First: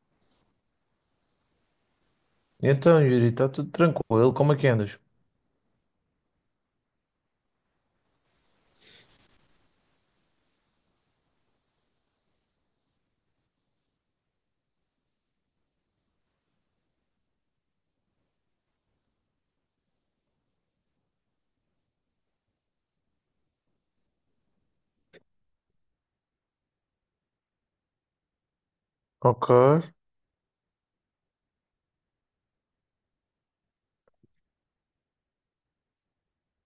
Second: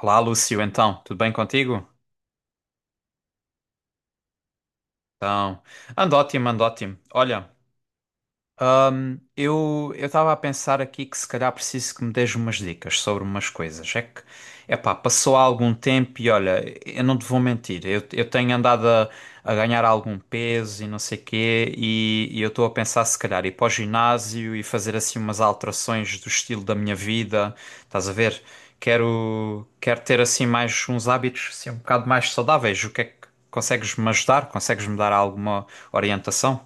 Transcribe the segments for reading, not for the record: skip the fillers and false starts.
Olá, Lúcio, então, tudo bem contigo? Então, Yuri, está tudo tranquilo? Como é que andas? Então, ando ótimo, ando ótimo. Olha, eu estava a pensar aqui que se calhar preciso que me des umas dicas sobre umas coisas. É que, epá, passou há algum tempo e olha, eu não te vou mentir, eu tenho andado a ganhar algum peso e não sei quê, e eu estou a pensar se calhar ir para o ginásio e fazer assim umas alterações do estilo da minha vida. Estás a ver? Ok, Quero ter assim mais uns hábitos assim, um bocado mais saudáveis. O que é que consegues me ajudar? Consegues me dar alguma orientação?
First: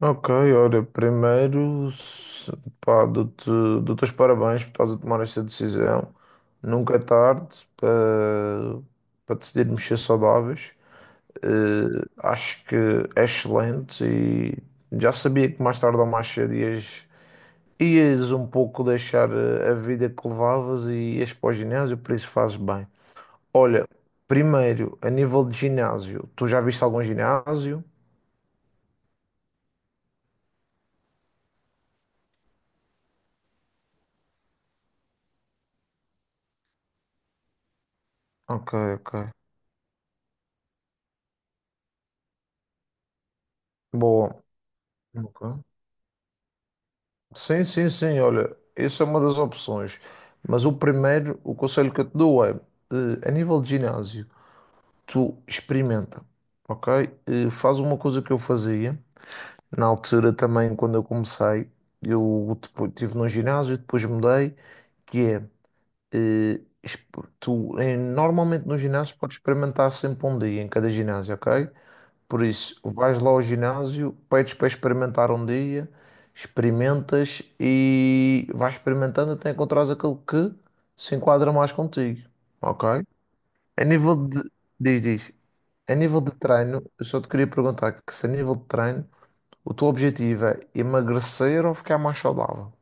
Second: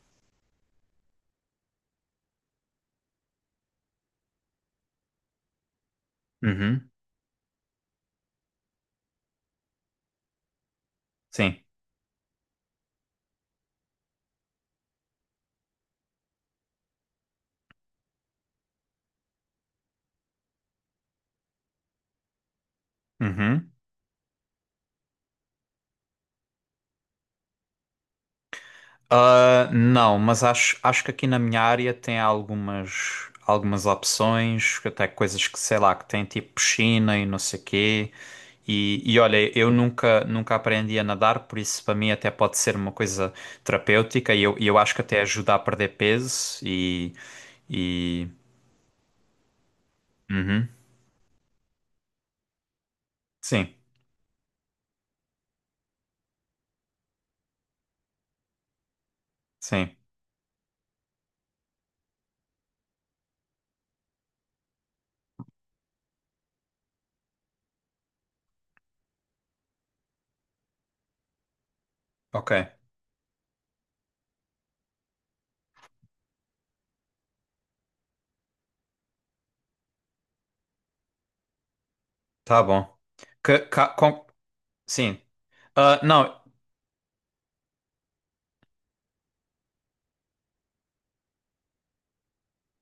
ok, olha, primeiro, pá, dou-te os parabéns por estás a tomar esta decisão. Uhum, Nunca é tarde para decidir mexer saudáveis. sim. Acho que é excelente e já sabia que mais tarde ou mais cedo ias um pouco deixar a vida que levavas e ias para o ginásio, por isso fazes bem. Uhum. Olha, primeiro, a nível de ginásio, tu já viste algum ginásio? Ah, não, mas acho que aqui na minha área tem algumas opções, até coisas que, sei lá, que tem tipo piscina e não sei quê. Ok, E ok. olha, eu nunca aprendi a nadar, por isso para mim até pode ser uma coisa terapêutica e Boa. eu acho que até ajuda a Ok. perder peso e, Sim, sim, sim, e... olha, essa é uma das opções. Mas Uhum. o primeiro, o conselho que eu te dou é, a nível de Sim, ginásio, tu experimenta, ok? Faz uma coisa que eu fazia, na sim, altura também, quando eu comecei, eu depois estive num ginásio, depois mudei, que é, tu, normalmente nos ginásios podes experimentar sempre um dia em cada ginásio, ok? Por ok, isso, vais lá ao ginásio, pedes para experimentar um dia, experimentas e vais experimentando até encontrares aquele que se enquadra mais contigo, tá bom. ok? Que, A ca- nível com- de, diz, Sim. diz, a Ah, nível de não. treino, eu só te queria perguntar que se a nível de treino, o teu objetivo é emagrecer ou ficar mais saudável?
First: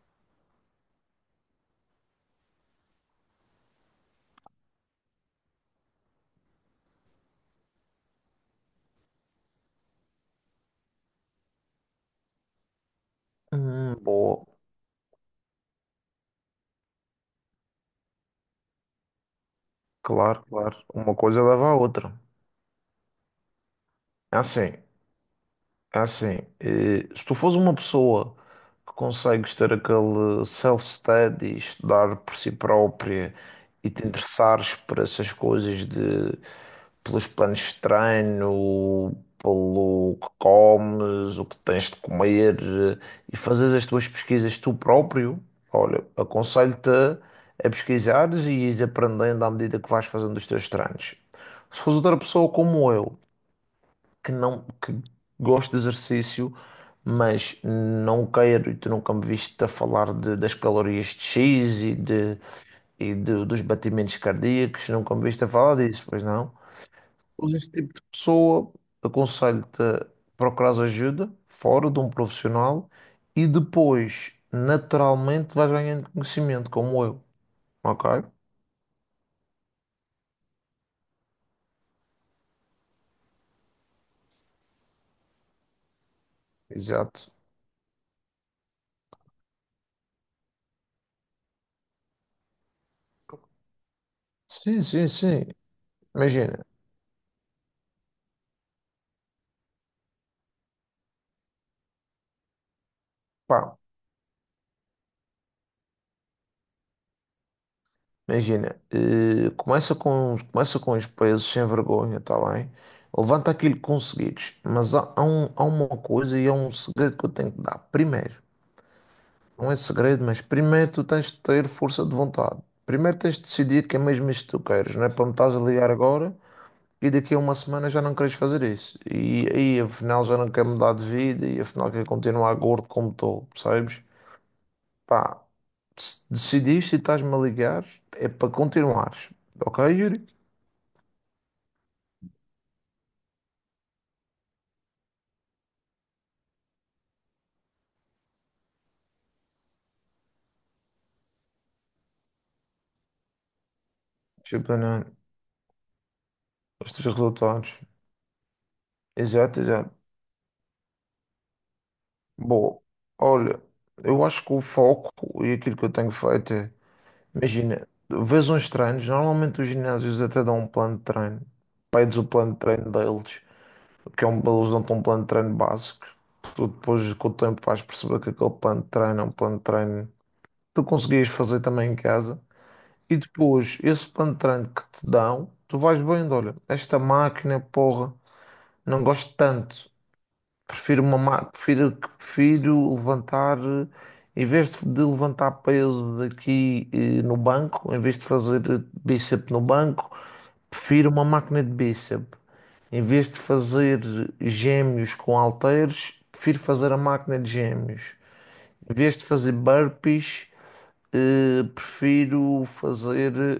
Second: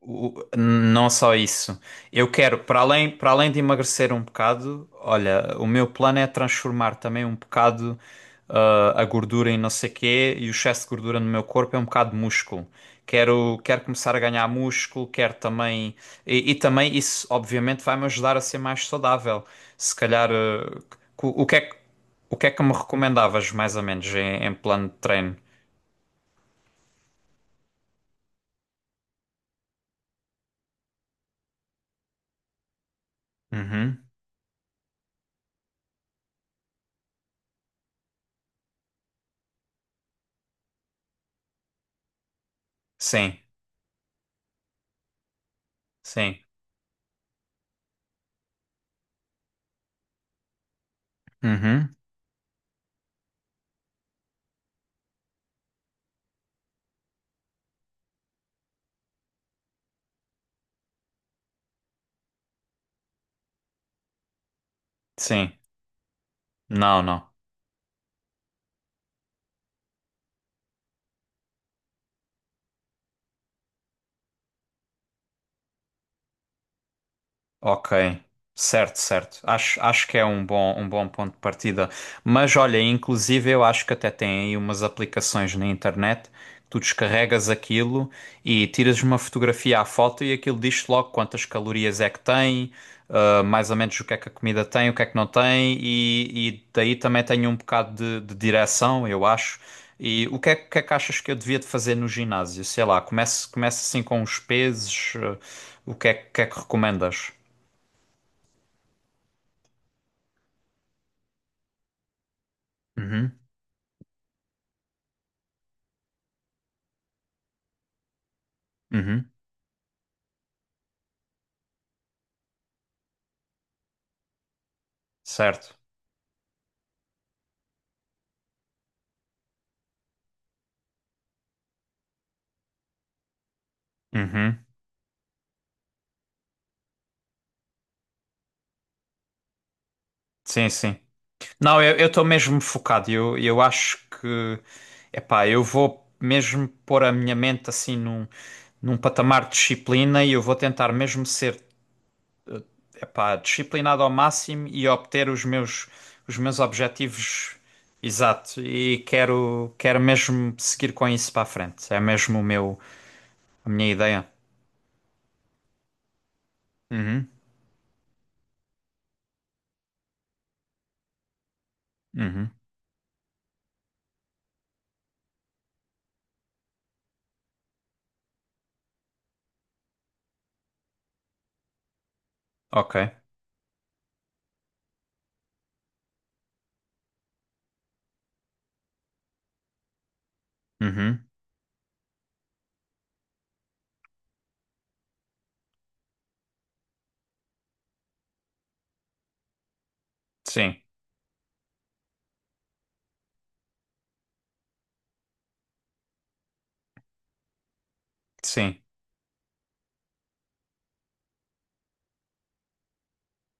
Não só isso. Eu quero, para além de emagrecer um bocado, olha, o meu plano é transformar também um bocado a gordura em não sei quê e o excesso de gordura no meu corpo é um bocado de músculo. Quero começar a Boa, ganhar músculo, quero também. E também isso, obviamente, vai-me ajudar a ser mais saudável. Se calhar, claro, claro. Uma co- coisa o que é leva à que, outra. o que é que me recomendavas, mais ou menos, em, É em Assim, plano de treino? É assim, se tu fores uma pessoa que consegues ter aquele self-study, estudar por si própria e Uhum. te interessares por essas coisas de pelos planos de treino, pelo que comes, o que tens de comer. E Sim, fazes as tuas pesquisas tu próprio, olha, sim. aconselho-te a pesquisares e ires aprendendo à medida que vais fazendo os teus treinos. Se Uhum. fores outra pessoa como eu, que não que gosto de exercício, mas não quero, e tu nunca me viste a falar das calorias de X e dos batimentos cardíacos, nunca me viste a Sim. falar disso, pois não? Não, não. Pois este tipo de pessoa, aconselho-te a procurar ajuda fora de um profissional e depois, naturalmente, vais ganhando conhecimento, como eu, Ok, ok? certo, certo. Acho que é um bom ponto de partida. Mas olha, inclusive eu acho que até tem aí umas aplicações na internet que tu Exato. descarregas aquilo e tiras uma fotografia à foto e aquilo diz-te logo quantas calorias é que tem, mais ou menos o que é que a comida Sim, tem, o que é sim, que não sim. tem, e Imagina, daí também tem um bocado de direção, eu acho. E o que é que achas que eu devia de fazer no ginásio? Sei lá, começo, pá. começo assim com os pesos, ah, o que é, que é que recomendas? Imagina, começa com os pesos sem vergonha, tá bem? Uhum, Levanta aquilo que conseguires, mas há uma coisa e há um segredo que eu tenho que dar. Primeiro, uhum, não é segredo, mas primeiro tu tens de ter força de vontade. Primeiro tens de decidir que é mesmo isto que tu queres, não é para me estás a certo. ligar agora e daqui a uma semana já não queres fazer isso. E aí afinal já não quero mudar de vida e afinal quero continuar gordo como estou, percebes? Uhum, Pá, se decidiste e estás-me a ligar, é para continuares. Ok, Yuri? sim, sim. Não, eu estou mesmo focado. Eu acho que, epá, eu vou mesmo pôr a minha mente assim num, num patamar de disciplina e eu vou tentar mesmo ser, epá, disciplinado ao máximo Tipo, e né, obter os meus os teus objetivos. resultados. Exato. E Exato, quero, exato. quero mesmo seguir com isso para a frente. É mesmo o meu, Bom, olha, a minha eu ideia. acho que o foco e aquilo que eu tenho feito é, Uhum, imagina, vês uns treinos, normalmente os ginásios até dão um plano de treino, pedes o uhum, plano de treino deles, que é um, eles dão-te um plano de treino básico, tu depois com o tempo vais perceber que aquele plano de treino é um plano de treino que tu conseguias fazer também em casa, ok. e depois esse plano de treino que te dão, tu vais vendo, olha, esta máquina, porra, não gosto tanto. Uhum, Prefiro, prefiro levantar, em vez de levantar peso daqui, no banco, em vez de fazer bíceps no banco, sim, prefiro uma máquina de bíceps. Em vez de fazer gêmeos com halteres, prefiro fazer a máquina de gêmeos. sim, Em vez de fazer burpees, prefiro fazer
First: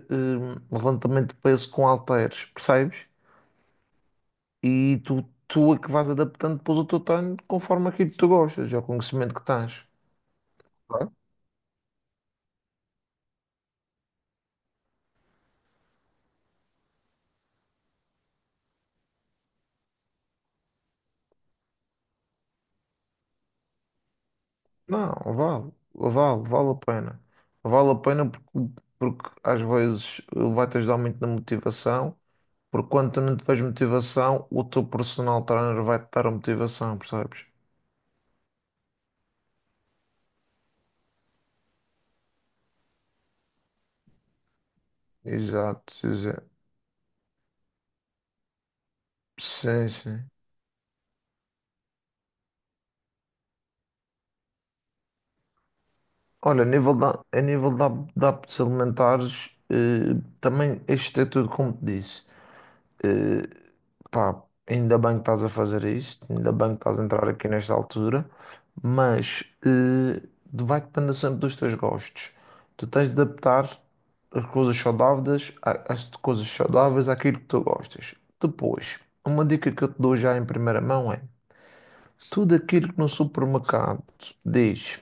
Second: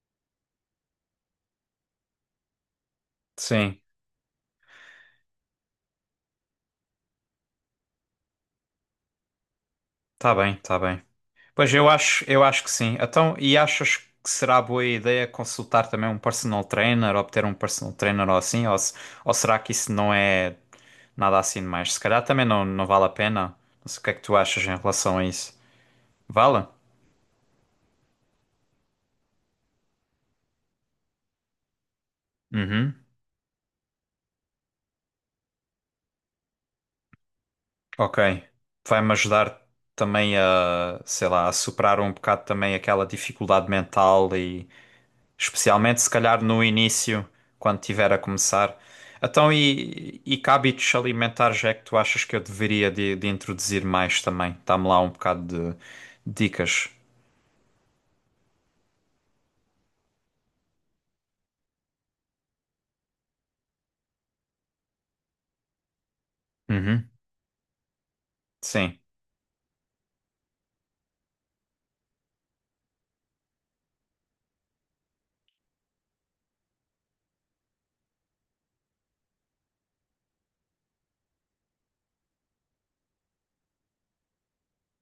levantamento de peso com halteres, percebes? sim. E tu, tu é que vais adaptando depois o teu treino conforme aquilo que tu gostas, é o conhecimento que tens. Tá bem, tá bem. Claro. Pois eu acho que sim. Então, e achas que será boa ideia consultar também um personal trainer, obter um personal trainer ou assim, ou será que isso não é nada assim demais? Se calhar também não, não vale a pena. Não sei o que é que tu achas em Não, relação a isso. vale, vale, Vale? vale a pena. Vale a pena porque, porque às vezes vai-te ajudar muito na motivação, porque Uhum. quando tu não tiveres motivação, o teu personal trainer vai-te dar a motivação, percebes? Ok. Vai-me ajudar também a, sei lá, a superar um bocado também aquela dificuldade mental e especialmente Exato, se calhar exato. no início, quando tiver a começar. Então, Sim, e, sim. e que hábitos alimentares é que tu achas que eu deveria de introduzir mais também? Dá-me lá um bocado de Olha, dicas. A nível da, da hábitos alimentares, também este é tudo como te disse. Eh, Pá, ainda bem que estás a fazer isto, ainda bem que estás a Uhum. entrar aqui nesta altura, Sim, mas vai depender sempre dos teus gostos. Tu tens de adaptar as coisas as coisas saudáveis àquilo que tu gostas. Depois, uma dica que eu te dou já em primeira mão é: tudo aquilo que no supermercado diz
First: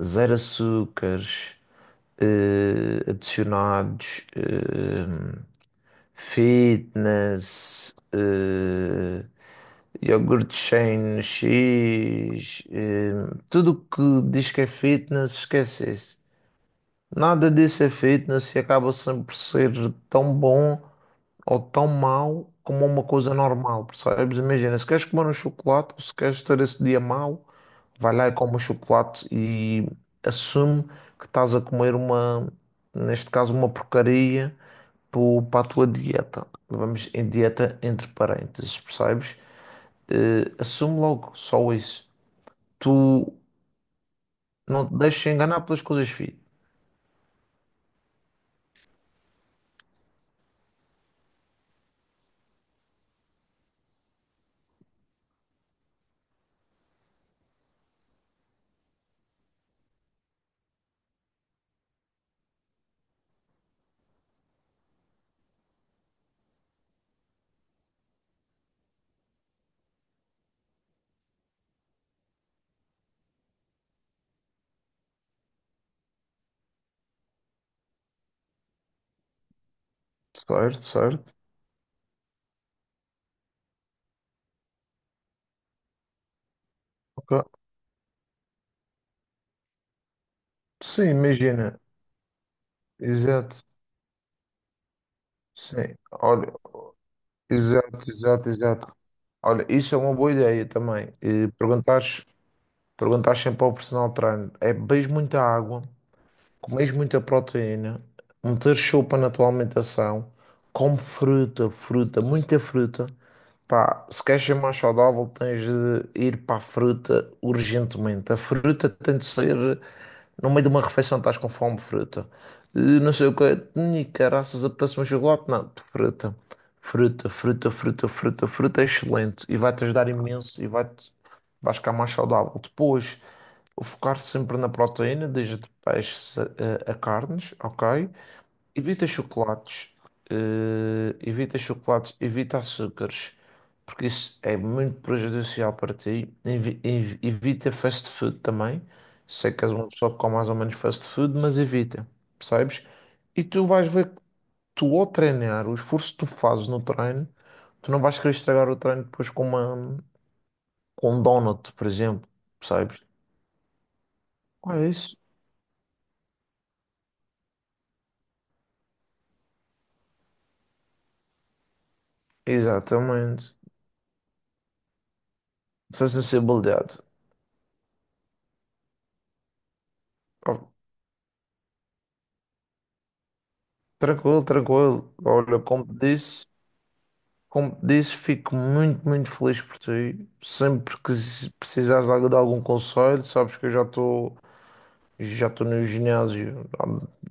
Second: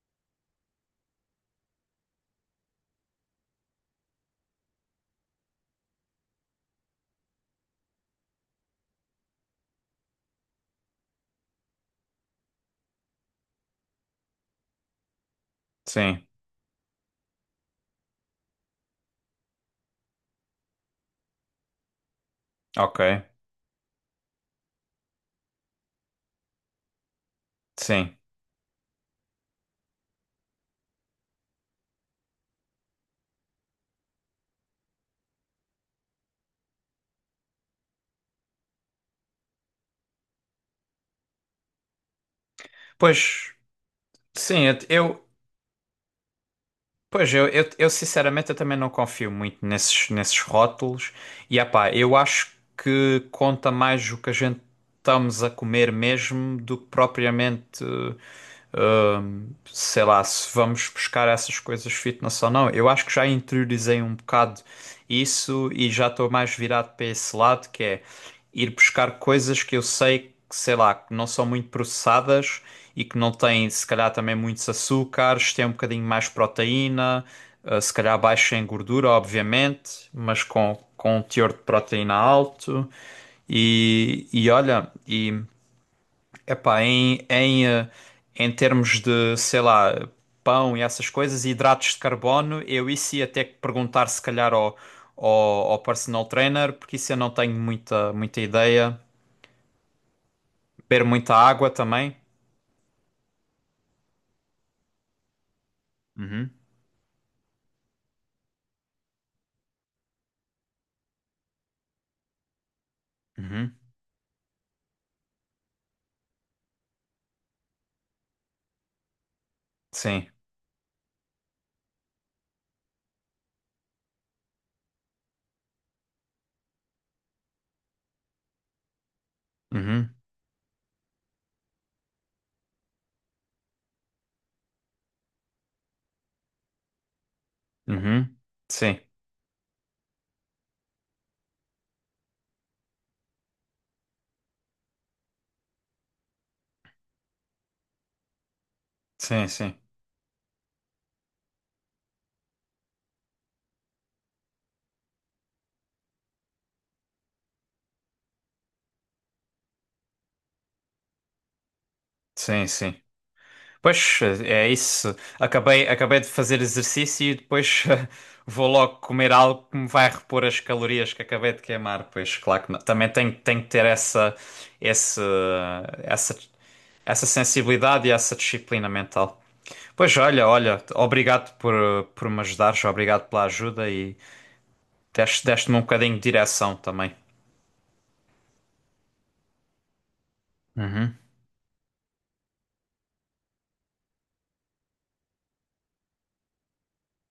zero açúcares, adicionados. Fitness, iogurte Shane X, tudo que diz que é fitness, esquece isso. sim, Nada disso é fitness e acaba sempre por ser tão bom ou tão mau como ok, uma coisa normal, percebes? Imagina, se queres comer um chocolate, ou se queres ter esse dia mau, vai sim. lá e come o chocolate e assume que estás a comer uma, neste caso, uma porcaria para a tua dieta. Vamos em dieta entre parênteses, percebes? Assume logo só isso. Tu Pois, sim, não te deixes enganar pelas coisas fit. Eu sinceramente eu também não confio muito nesses rótulos. E epá, eu acho que conta mais o que a gente estamos a comer mesmo do que propriamente. Sei lá, se vamos buscar essas coisas fitness ou não. Eu acho que já interiorizei um bocado isso e já estou mais virado para esse lado, que é ir buscar coisas que eu sei que, sei lá, que não são muito processadas e que não têm, se calhar, também muitos açúcares, têm um bocadinho mais proteína, se calhar baixa em gordura, obviamente, mas Certo, com um certo. teor de proteína alto. E olha, e Epá, em, Ok. em, eh, em termos de, sei lá, pão e essas Sim, coisas, imagina. hidratos de carbono, eu isso ia ter que Exato. perguntar se calhar ao Sim. personal Olha, trainer, porque isso eu não tenho exato, muita exato, exato. ideia. Olha, isso é uma boa ideia Beber também. muita E água também. perguntares, perguntares sempre ao personal trainer, é, bebes muita água? Uhum, Comes muita proteína, meter sopa na tua alimentação, come fruta, fruta, muita fruta. uhum, Pá, se queres ser mais saudável, tens de ir para a fruta urgentemente. A fruta tem de ser sim, no meio de uma refeição, estás com fome, fruta. Não sei o que, ni caraças, apetece um chocolate? Não, fruta. Fruta, fruta, fruta, fruta, fruta é excelente e vai-te ajudar uhum, imenso e vais ficar mais saudável. Depois. Focar sempre na proteína, desde de peixes a carnes, ok? uhum, sim, Evita chocolates, evita chocolates, evita açúcares, porque isso é muito prejudicial para ti. Evita fast food também. sim, Sei que és sim, uma pessoa que come mais ou menos fast food, mas evita, percebes? E tu vais ver que tu ao treinar, o esforço que tu fazes no treino, tu não vais querer estragar o treino depois com uma, com um donut, por exemplo, sim, sim. percebes? Pois é Ah, isso. isso. Acabei de fazer exercício e depois vou logo comer algo que me vai repor as calorias que acabei de queimar. Pois claro que não. Também tenho, Exatamente. tenho que ter essa, esse, Essa essa, sensibilidade. essa sensibilidade e essa disciplina mental. Pois olha, Ó, olha, obrigado por me ajudares, obrigado pela ajuda e tranquilo, tranquilo. deste, Olha, deste-me um bocadinho de direção também. como te disse, fico muito, muito feliz por ti. Sempre que Uhum, se precisares de de algum conselho, sabes que eu já estou no ginásio há,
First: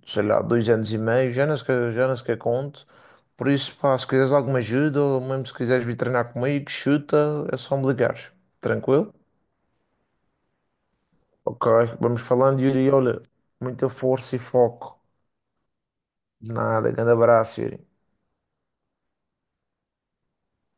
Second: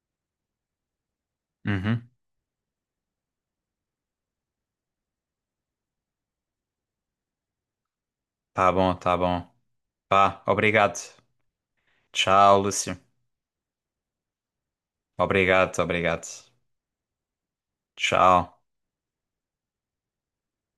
sei lá, 2 anos e meio, já uhum. nem sequer conto. Por isso, pá, se quiseres alguma ajuda, ou mesmo se quiseres vir treinar comigo, chuta, é só me ligares. Tá bom, Tranquilo? tá bom. Pá, obrigado. Ok, vamos Tchau, falando, Yuri. Lúcio. Olha, muita força e foco. Obrigado, obrigado. Nada, grande abraço, Yuri. Tchau.